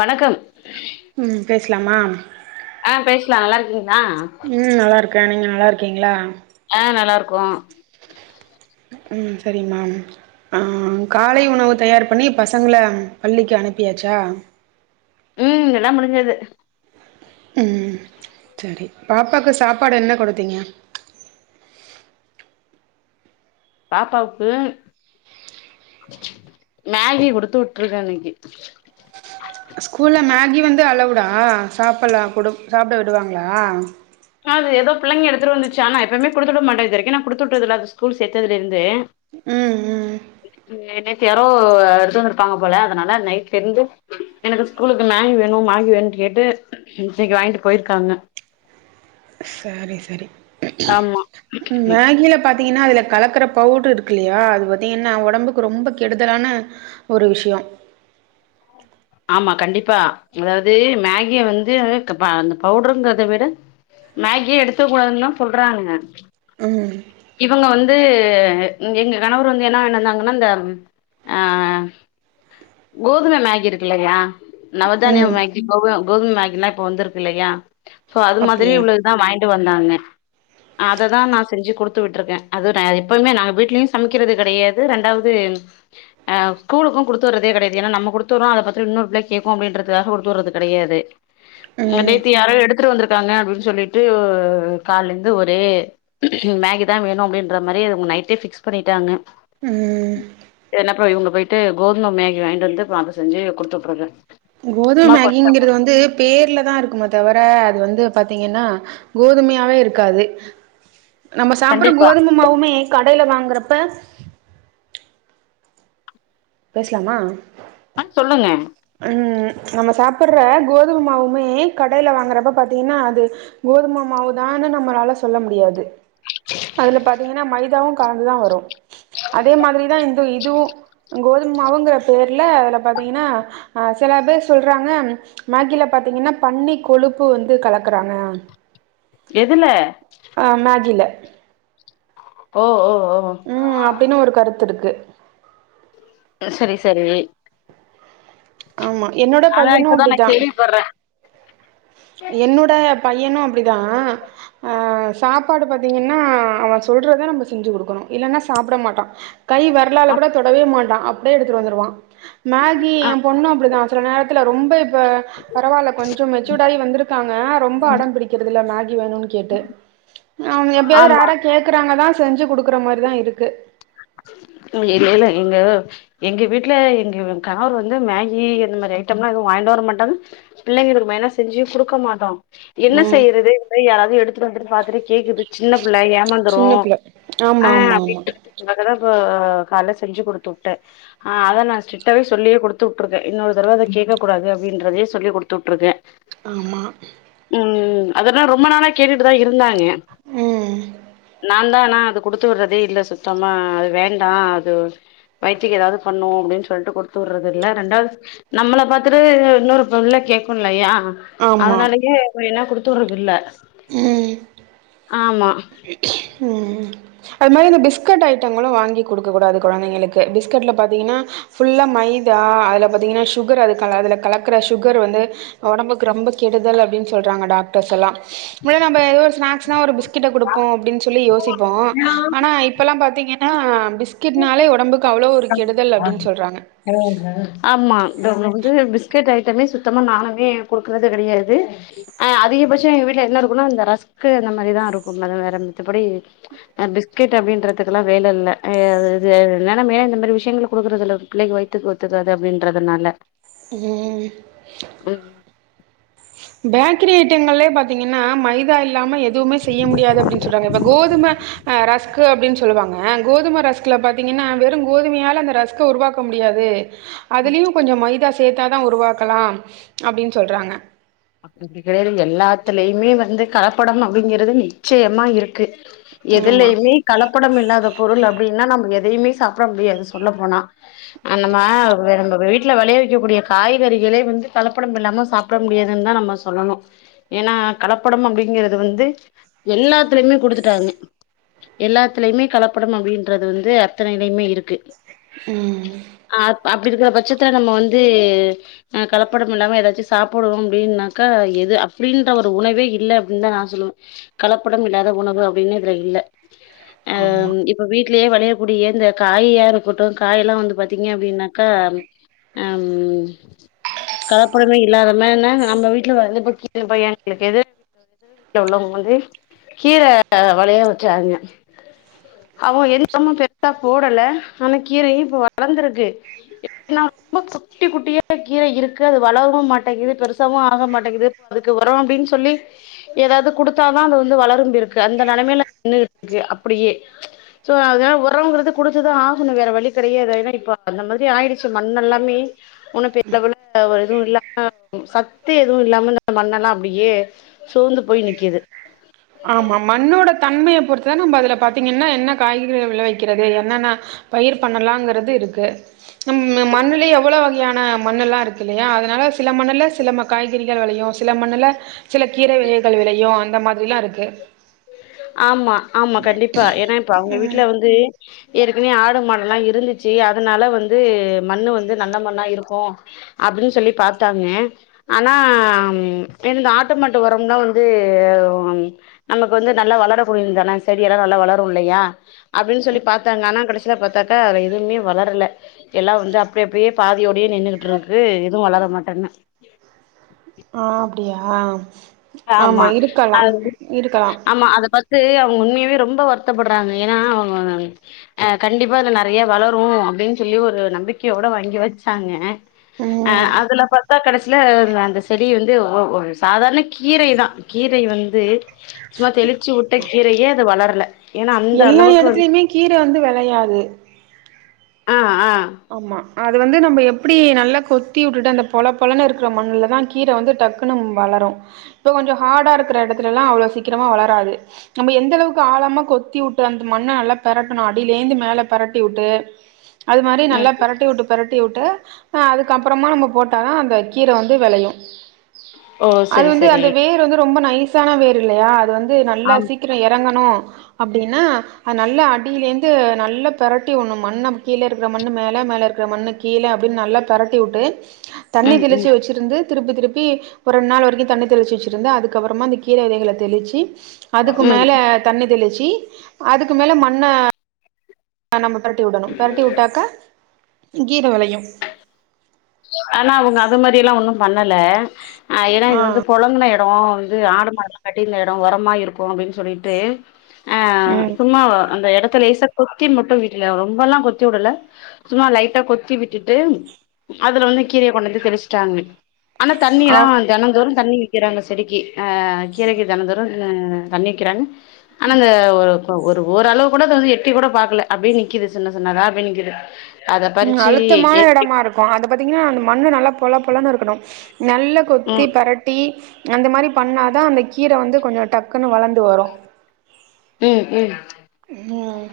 வணக்கம் ம் பேசலாமா ஆ பேசலா நல்லா இருக்கீங்களா ம் நல்லா இருக்கே நீங்க நல்லா இருக்கீங்களா ஆ நல்லா இருக்கோ ம் சரிங்க மேம் ஆ காலை உணவு தயார் பண்ணி பசங்கள பள்ளிக்கு அனுப்பியாச்சா ம் எல்லா முடிஞ்சது ம் சரி பாப்பாக்கு சாப்பாடு என்ன கொடுத்தீங்க பாப்பாவுக்கு மேகி குடுத்து விட்டுருக்கே இன்னக்கி ஸ்கூல்ல மேகி வந்து அளவுடா சாப்ட்லா கொடு சாப்ட விடுவாங்களா அது எதோ பிள்ளைங்க எடுத்துட்டு வந்துச்சி ஆ நா எப்பயுமே குடுத்துட மாட்டே இது வரைக்கு நா குடுத்துட்டதுல்ல அது ஸ்கூல் சேத்ததுல இருந்தே ம் ம் நேத்து யாரோ எடுத்து வந்துருப்பாங்க போல அதனால நைட்ல இருந்து எனக்கு ஸ்கூலுக்கு மேகி வேணு மேகி வேணுன்னு கேட்டு இன்னக்கி வாங்கிட்டு போயிருக்காங்க சரி சரி ஆமா ம், மேகில பாத் தீங்கன்னா அதுல கலக்கற பவுடரு இருக்கு இல்லையா அது பாத்தீங்கன்னா ஒடம்புக்கு ரொம்ப கெடுதலான ஒரு விஷயோ ஆமா கண்டிப்பா அதாவது மேகிய வந்து அந்த அந்த பவுடருங்கிறத விட மேகிய எடுத்துக்க கூடாதுன்னு தா சொல்றானுங்க ம் இவங்க வந்து எங்க கணவர் வந்து என்ன வாங்கிட்டு வந்தாங்கன்னா இந்த ஆ கோதும மேகி இருக்கு இல்லையா நவதானியம் ம் மேகி கோ கோதும மேகில்லா இப்ப வந்துருக்கு இல்லையா சோ அது மாதிரி அப்டியா உள்ளது தா வாங்கிட்டு வந்தாங்க அததா நா செஞ்சி குடுத் குடுத்து விட்டுருக்கே அது நா எப்பயுமே நாங்க வீட்லயு சமைக்கிறது கெடையாது ரெண்டாவது ஆ ஸ்கூலுக்கு குடுத்து விடுறதே கெடயாது ஏன்னா நம்ம குடுத்து விடுறோ அத பாத்து இன்னொரு புள்ள கேக்கு அப்டின்றதுக்காக குடுத்து விடுறது கெடையாது ம் நேத்து யாரோ எடுத்துட்டு வந்திருக்காங்க அப்டின்னு சொல்லிட்டு காலேல இருந்து ஒரே மேகி தா வேணு அப்டின்ற மாரி அது அவுங்க நைட்டே பிக்ஸ் பண்ணிட்டாங்க ம் என்னப்ப இவுங்க போயிட்டு கோதும மேகி வாங்கிட்டு வந்து பாத்து செஞ்சி குடுத்து வுட்ருக்கு கோதும மேகிங்கிறது வந்து பேர்லதா இருக்குமே தவர அது வந்து பாத்தீங்கன்னா கோதுமையாவே இருக்காது நம்ம சாப்டுற கண்டிப்பா கோதும மாவுமே கடேல வாங்குறப்ப பேசலாமா ஆ சொல்லுங்க ம் நம்ம சாப்டுற கோதும மாவுமே கடேல வாங்குறப்ப பாத்தீங்கன்னா அது கோதுமமாவுதான்னு நம்மளால சொல்ல முடியாது அதுல பாத்தீங்கன்னா மைதாவு கலந்துதா வரு அதே மாதிரிதா இந்த இதுவு கோதுமமாவுங்கிற பேர்ல அதுல பாத்தீங்கன்னா ஆ சில பேர் சொல்றாங்க மேகில பாத்தீங்கன்னா பன்னி கொழுப்பு வந்து கலக்குறாங்க எதுல ஆ மேகில ஓ ஓ ஓ ம் அப்டின்னு ஒரு கருத்து இருக்கு சரி சரி ஆமா என்னோட ஆனா பையனு இப்பதா நா அப்டிதான் கேள்விப்பட்றே என்னோட பையனு அப்டிதா ஆ சாப்பாடு பாத்தீங்கன்னா அவ சொல்றதா நம்ம செஞ்சு குடுக்கணு இல்லன்னா சாப்பிட மாட்டா கை வெரலால அப் கூட தொடவே மாட்டா அப்டியே எடுத்துட்டு வந்துருவா மேகி ஆ பொண்ணு அப்டிதா சில நேரத்துல ரொம்ப இப்ப பரவாயில்ல கொஞ்சோ மெச்சூடாயி வந்திருக்காங்க ரொம்ப அடம் பிடிக்கிறது இல்ல மேகி வேணுன்னு கேட்டு அவங்க எப்பயாவது ஆமா ரேரா கேக்குறாங்கதா செஞ்சு குடுக்குற மாரிதா இருக்கு இல்லல்ல எங்க எங்க வீட்ல எங்க கணவர் வந்து மேகி இந்த மாரி ஐட்டம்லா எதுவு வாங்கிட்டு வர மாட்டாரு பிள்ளைங்களுக்கு மெய்னா செஞ்சுயு குடுக்க மாட்டோ என்ன ம் செய்யறது இந்த மாரி யாராவது எடுத்துட்டு வந்தது பாத்துட்டு கேக்கது சின்ன புள்ள ஏமாந்துரு சின்ன பிள்ள ஆ ஆமா ஆமா அப்டின்ற அதால இப்ப கால்ல செஞ்சு குடுத்து வுட்டே ஆ அத நா ஸ்ரிக்டாவே சொல்லியே குடுத்து வுட்டு இருக்கே இன்னொரு தடவ கேட்கக் கூடாது அப்டின்றதே சொல்லி குடுத்து விட்டுருக்கே ஆமா ம் அதெல்லா ரொம்ப நாளா கேட்டுட்டுதா இருந்தாங்க ம் நா தா ஆனா அது குடுத்து விட்றதே இல்ல சுத்தமா அது வேண்டா அது வயித்துக்கு எதாவது பண்ணு அப்டின்னு சொல்ட்டு குடுத்து விட்றது இல்ல ரெண்டாவது நம்மள பாத்துட்டு இன்னொரு புள்ள கேக்கும்ல்லயா ஆமா அதனாலயே இப்டி எல்லா குடுத்து விட்றது இல்ல ம் ஆமா ம் அது மாரி இந்த பிஸ்கட் ஐட்டங்களு வாங்கி குடுக்க கூடாது கொழந்தைங்களுக்கு பிஸ்கட்ல பாத்தீங்கன்னா ஃபுல்லா மைதா அதுல பாத்தீங்கன்னா சுகர் அதுக் கல அதுல கலக்குற சுகர் வந்து ஒடம்புக்கு ரொம்ப கெடுதல் அப்டின்னு சொல்றாங்க டாக்டர்ஸ் எல்லா நம்ம ஏதோ ஒரு ஸ்நாக்ஸ்னா ஒரு பிஸ் கட்ட குடுப்போ அப்டின்னு சொல்லி யோசிப்போ ஆனா இப்பெல்லா பாத்தீங்கன்னா பிஸ் பிஸ்கெட்னாளே ஒடம்புக்கு அவ்ளோ ஒரு [unintelligible] கெடுதல் அப்டின்னு [unintelligible] சொல்றாங்க ஆமா [unintelligible] வந்து பிஸ்கட் ஐட்டமே சுத்தமா நானுமே குடுக்கறது கெடையாது ஆ அதிகபட்சோ எங்க வீட்ல என்ன இருக்குனா அந்த ரஸ்க்கு அந்த மாரிதா இருக்கு வேற மத்தபடி பிஸ்கட் அப்டின்றதுக்கு எல்லா வேல இல்ல அது இதெல்லா நம்ம ஏ இந்த மாரி விஷயங்கள் குடுக்குறது இல்ல பிள்ளைக்கு வயித்துக்கு ஒத்துக்காது அப்டின்றதுனால ம் ம் பேக்கரி ஐட்டங்கள்லயே பாத்தீங்கன்னா மைதா இல்லாம எது எதுவுமே செய்ய முடியாது அப்டின்னு சொல்றாங்க இப்ப கோதும ஆ ரஸ்க்கு அப்டின்னு சொல்லுவாங்க கோதும ரஸ்க்குல பாத்தீங்கன்னா வெறு கோதுமையால அந்த ரஸ்க உருவாக்க முடியாது அதுலேயு கொஞ்சோ மைதா சேத்தா தா உருவாக்கலா அப்படின்னு சொல்றாங்க அப்டிப்பிடி கெடையாது எல்லாத்துலயுமே வந்து கலப்படம் அப்டிங்கிறது நிச்சயமா இருக்கு ஆமாம் எதுலயுமே கலப்படம் இல்லாத பொருள் அப்டின்னா நம்ம எதையுமே சாப்பிட முடியாது சொல்ல போனா ஆ நம்ம வெ நம்ம வெளி வீட்ல வெளைய வைக்கக்கூடிய காய்கறிகளே வந்து கலப்படம் இல்லாம சாப்பிட முடியாதுன்னு தா நம்ம சொல்லணு ஏன்னா கலப்படம் அப்டிங்குறது வந்து எல்லாத்துலயுமே குடுத்துட்டாங்க எல்லாத்துலயுமே கலப்படம் அப்டின்றது வந்து அத்தனையிலையுமே இருக்கு ம் ஆ அப்டி இருக்கிற பட்சத்துல நம்ம வந்து கலப்படம் இல்லாம ஏதாச்சும் சாப்பிடுவோம் அப்டின்னாக்கா எது அப்டின்ற ஒரு உணவே இல்ல அப்டின்னு தா நா சொல்லுவே கலப்படம் இல்லாத உணவு அப்டின்னு இதுல இல்ல ஆமாம் அஹ் இப் ப வீட்லயே வெளையக்கூடிய இந்த காயியா இருக்கட்டும் காய் எல்லா வந்து பாத்தீங்க அப்டின்னாக்கா ஹம் கலப்படமே இல்லாத மாரினா நம்ம வீட்ல வந்து இப்போ கீழ பையங்களுக்கு எது உள்ளவங்க வந்து கீரை வளையா வச்சாங்க அவொங்க எந்தரோம பெருசா போடல ஆனா கீரையு இப்ப வளர்ந்திருக்கு எப்டினா ரொம்ப குட்டி குட்டியா கீரை இருக்கு அது வளரவும் மாட்டேங்கீது பெருஸ் சாவும் ஆக மாட்டேங்குது அதுக்கு வெரோ அப்டின் சொல்லி ஏதாவது குடுத்தாதா அது வந்து வளரும்பி இருக்கு அந்த நெலமயில நின்னுகிட்ருக்கு அப்படியே சோ ஆக வொரோங்றது குடுத்துதா ஆகணு வேற வழி கிடையாது ஏனா இப்போ அந்த மாரி ஆயிடுச்சு மண்ணல்லாமே வொன்னு பெரி லெவல ஒரு இதுவு இல்ல ஆ சத் த்து எதுவு இல்லாம மண்ணெல்லா அப்டியே சோந்து போய் நிக்கிது ஆமா மண்ணோட தன்மையை பொறுத்துதா நம்ம அதுல பாத்தீங்கன்னா என்ன காய்கறிகள் விளை வெக்கிறது என்னன்னா பயிர் பண்ணலாங்கிறது இருக்கு நம் மண்ணுலயே எவ்வளவு வகையான மண்ணல்லா இருக் இல்லையா அதனால சில மண்ணுல சிலம காய்கறிகள் விளையும் சில மண்ணுல சில கீரை வகைகள் விளையும் அந்த மாதிரில்லா இருக்கு ஆமா ஆமா கண்டிப்பா ஏன்னா இப்ப அவங்க வீட்டுல வந்து ஏற்கனவே ஆடு மாடெல்லா இருந்துச்சி அதனால வந்து மண்ணு வந்து நல்ல மண்ணா இருக்கு அப்டின் சொல்லி பாத்தாங்க ஆனாம் எந்த ஆட்டு மாட்டு உரம்லா வந்து இப்ப வந்து நல்லா வளரக்கூடியது தானே செடி எல்லா நல்லா வளரு இல்லையா அப்டின் சொல்லி பாத்தாங்க ஆனா கடைசில பாத்தாக்கா எதுவுமே வளரல எல்லா வந்து அப்டி அப்டியே பாதியோடயே நின்னுகிட்டு இருக்கு எதுவு வளர மாட்டன்னு ஆஹ் அப்டியா ஆமா அதுவு இருக்கலாம் ஆமா அத பத் து அவங்க உண்மையாவே ரொம்ப வருத்தப்படுறாங்க ஏனா அவங்க அஹ் கண்டிப்பா இது நெறைய வளரும் அப்டின்னு சொல்லி ஒரு நம்பிக்கையோட வாங்கி வச்சாங்க அஹ் ம் அதுல பாத்தா கடைசியில அந்த செடி வந்து வ வ சாதாரண கீரை தா கீரை வந்து சும்மா தெளிச்சு வுட்ட கீரையே அது வளரல ஏன்னா அந்த எல்லா அளவுக்கு வந்து எடத்துலயுமே கீரை வந்து விளையாது ஆஹ் ஆஹ் ஆமா அது வந்து நம்ம எப்டி நல்லா கொத்தி வுட்டுட்டு அந்த பொழப்பொழன்னு இருக்குற மண்ணுலதா கீரை வந்து டக்குன்னு வளரும் இப்போ கொஞ்சம் ஹார்டா இருக்கிற எடத்துலலா அவ்ளோ சீக்கரமாக வளராது நம்ம எந்த அளவுக்கு ஆழமா கொத்திவுட்டு அந்த மண்ண நல்லா பெரட்டணு அடியிலேந்து மேல பெரட்டிவுட்டு அது மாரி நல்லா ம். பெரட்டிவுட்டு பெரட்டிவுட்டு அதுக்கு அப்பறமா நம்ம போட்டாதா அந்த கீரை வந்து வெளையும் ஓ அது சரி வந்து சரி அந்த வேர் வந்து ரொம்ப நைஸான வேர் இல்லையா அது வந்து நல்லா ஆம் சீக் கிறோ எறங்கணு அப்டினா அது நல்லா அடியிலேந்து நல்லா பெரட்டிவுன்னோ மண்ண கீழ இருக்கற மண் ணு மேல மேல இருக்கற மண்ணு கீழ அப்பின்னு நல்லா பெரட்டிவுட்டு தண்ணி ம் தெளிச்சி ம் வெச்சிருந்து திருப்பி திருப்பி ஒரு ரெண்நாள் வெரிக்கும் தண்ணி தெளிச்சு வெச்சிருந்து அதுக்க அப்பறமா அந்த கீரை வெதைகள தெளிச்சி அதுக்கு ம் மேல தண்ணி தெளிச்சி அதுக்கு மேல மண்ண நம்ம பெரட்டி விடணு பெரட்டி வுட்டாக்கா கீர வெளயு ஆனா அவுங்க அது மாரியல்லா ஒன்னு பண்ணல ஆ ஏனா இது வந்து பொழங்குன எட் அப்றோ வந்து ஆடு மாடெல்லா கட்டிர்ந்த எடோ ஒரமா இருக்கு அப்டின் சொல்லிட்டு ஆ ம் சும்மாவ அந்த எடத்த லேசா கொத்தி மட்டு வீடல ரொம்பலா கொத்தி வுடுல சும்மா லைட்டா கொத்தி விட்டுட்டு அதுல வந்து கீரய கொண்டந்து தெளிச்சிட்டாங்க ஆனா தண்ணிலா ஆப் தெனந் தோறு தண்ணி வக்கிறாங்க செடிக்கு ஆ கீரக்கி தெனந் தோரு தண்ணிக்கிறாங்க ஆன இந்த ஒ ப்ப ஒரு ஓர்ளவு கூட அத வந்து எட்டி கூட பாக்ல அப்டியே நிக்குது சின்ன சின்னதா அப்பியே நிக்குது அத ம் பறிச்சு அழுத்தமான எ எடமா இருக் கோ அது பாத்தீங்கனா அந்த மண்ணு நல்லா பொல பொலனு இருக்குணு நல்ல கொத்தி ம் பெரட்டி அந்த மாரி பண்ணா தா அந்த கீர வந்து கொஞ்சோ டக்குனு வளந் ந்து வரு ம் ம் ம்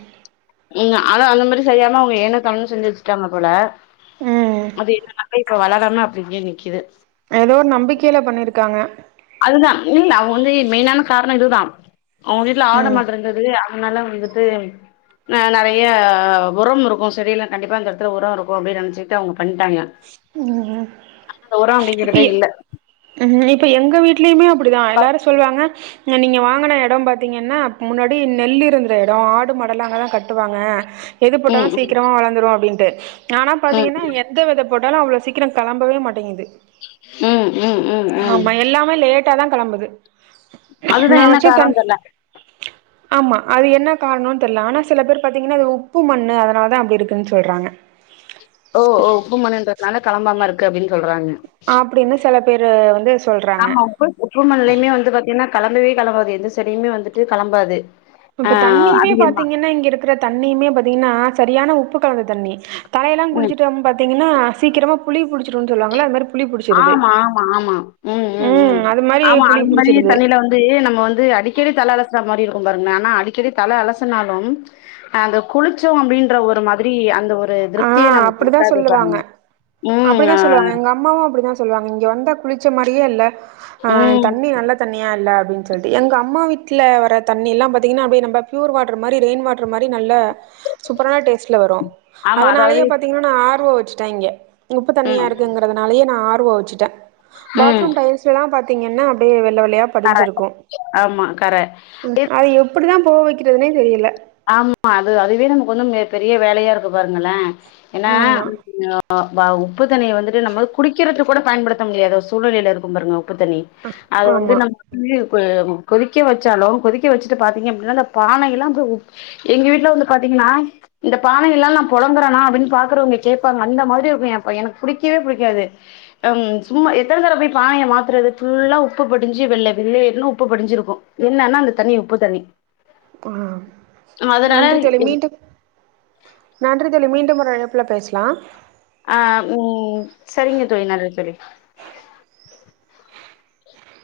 ம் அத அந்த மாரி செய்யாம அவுங்க ஏனோ தானோனு செஞ்சு வச்சுட்டாங்க போல ம் அது என்னனாக்க இப்ப வளரமா அப்டிங்கே நிக்குது ஏதோ ஒர் நம்பிக்கையில பண்ணிருகாங்க அதுதா இல்ல அவுங்க வந்து மெயினான காரணோ இதுதா அவுங்க வீட்ல ஆடு ம் மாட்றுந் ந்துது அதனால வந்துட்டு அ நெறைய உரம் இருக்கு செடியெல்லா கண்டிப்பா இந்த எடத்துல உர இருக்கு அப்டினு நெனச்சிட்டு அவுங்க பண்ணிட்டாங்க ம் அங்க உரோ அப்டிங்கிறதே இல்ல ம்ஹீம் இப்ப எங்க வீட்லயுமே அப்டிதா எல்லாரு சொல்வாங்க நீங்க வாங்ன எடோ பாத்தீங்கனா முன்னாடி நெல் இருந்திற எடோ ஆடு மாட்லா அங்க தா கட்டுவாங்க எது ம் போட்டாலு சீக்கிரமா வளந்துரு அப்டின்ட்டு ஆனா ம் பாத்தீங்கனா எந்த வித போட்டாலு அவ்ளோ சீக்கிரோ கெளம்பவே மாட்டேங்குது ம் ம் ம் ம் ஆமா எல்லாமே லேட்டா தா கெளம்புது அதுதா நா என்ன வச்ச தென் காரணோன்னு தெர்ல ஆமா அது என்ன கார்ணோனு தெரில ஆனா சில பேரு பாத்தீங்கனா அது உப்பு மண்ணு அதனாலதா அப்டி இருக்குனு சொல்றாங்க ஓ ஓ உப்பு மண்ணுன்றத்துனால கெளம்பாம இருக்கு அப்டினு சொல்றாங்க அப்டினு செல பேரு வந்து சொல்றாங்க போய் உப்பு மண்லயுமே வந்து பாத்தீங்கனா கெளம்பவே கெளம்பாது எந்த செடியுமே வந்துட்டு கெளம்பாது இப்ப தண்ணியுமே பாத்தீங்கனா இங்க இருக்குற தண்ணியுமே பாத்தீங்கனா சரியான உப்பு கலந்த தண்ணி தலயெலா குளிச்சுட்டு ம் பாத்தீங்கனா சீக்கிரமா புளி புடிச்சிரு சொல்வாங்ளா அது மார் ஆமா ஆமா ஆமா ம் ம் ம் அது மாரி ஆமா புளி அது மாரி புடிச்சிருது தலேல வந் து நம்ம வந்து அடிக்கடி தல அலசுற மாரி இருக்கு பாருங்களே ஆனா அடிக்கடி தல அலசுனாலும் அந்த குளிச்சோ அப்டின்ற ஒரு மாதிரி அந்த ஒர் ஆ அப்டிதா சொல்லுவாங்க ம் அப்டிதா ஆ சொல்வாங்க எங்க அம்மாவு அப்டிதா சொல்வாங்க இங்க வந்தா குளிச்ச மாரியே இல்ல அ ம் தண்ணி நல்ல தண்ணியா இல்ல அப்டின் சொல்லி எங்க அம்மா வீட்ல வர தண்ணியெல்ல பாத்தீங்கன அப்டியே நம்ம பியூர் வாட்டர் மாரி ரெயின் வாட் ட்று மாரி நல்ல சூப்பரான டேஸ்ட்ல வரு ஆமா அதாவது அதனாலயே பாத்தீங்கனா நா ஆர் ஓ வச்சுட்ட இங்க உப்பு தண்ணியா ம் இருக்குங்குறது னாலயே நா ஆர் ஓ வச்சுட்ட ம் பாத்ரூம் டைல்ஸ்லால பாத்தீங்கன அப்டியே வெள்ள வெள்ளையா படிஞ்சிருக்கு ஆமா கர அது எப்புடிதா போவ வெக்கிறதுனே தெரில ஆமா அது அதுவே நமக்கு வந்து மிக பெரிய வேலயா இருக்கு பாருங்களே ஏனா ஆமா அ வ உப்பு தண்ணிய வந்துட்டு நம்ம குடிக்கிறதுக்கு கூட பயன்டுத்த முடியாத ஒரு சூழ்நிலே இருக்கு பாருங்க உப்பு தண்ணி அது வந்து ஆமா நம் தண்ணிய இப்ப கொதிக்க வச்சாலு கொதிக்க வச்சுட்டு பாத்தீங்க அப்டினா அந்த பானையெல்லா அப்டியே உப் எங்க வீட்டுல வந்து பாத்தீங்னா இந்த பானைெல்லா நா பொழங்குறனா அப்டினு பாக்குறவங்க கேப்பாங்க அந்த மாரி இருக்கு என் எனக்கு புடிக்கவே புடிக்காது அ ம் சும்மா எத்தன தறவ போய் பானைய மாத்துறது ஃபுல்லா உப்பு படிஞ்சி வெள்ள வெளேர்னு உப்பு படிஞ்சிருக்கு என்னன்னா அந்த தண்ணி உப்பு தண்ணி ஆ அதனால நன்றி தோழி மீண்டும் நன்றி தோழி மீண்டும் ஒரு அழைப்புல பேசலா ஆ ம் சரிங்க தோழி நன்றி தோழி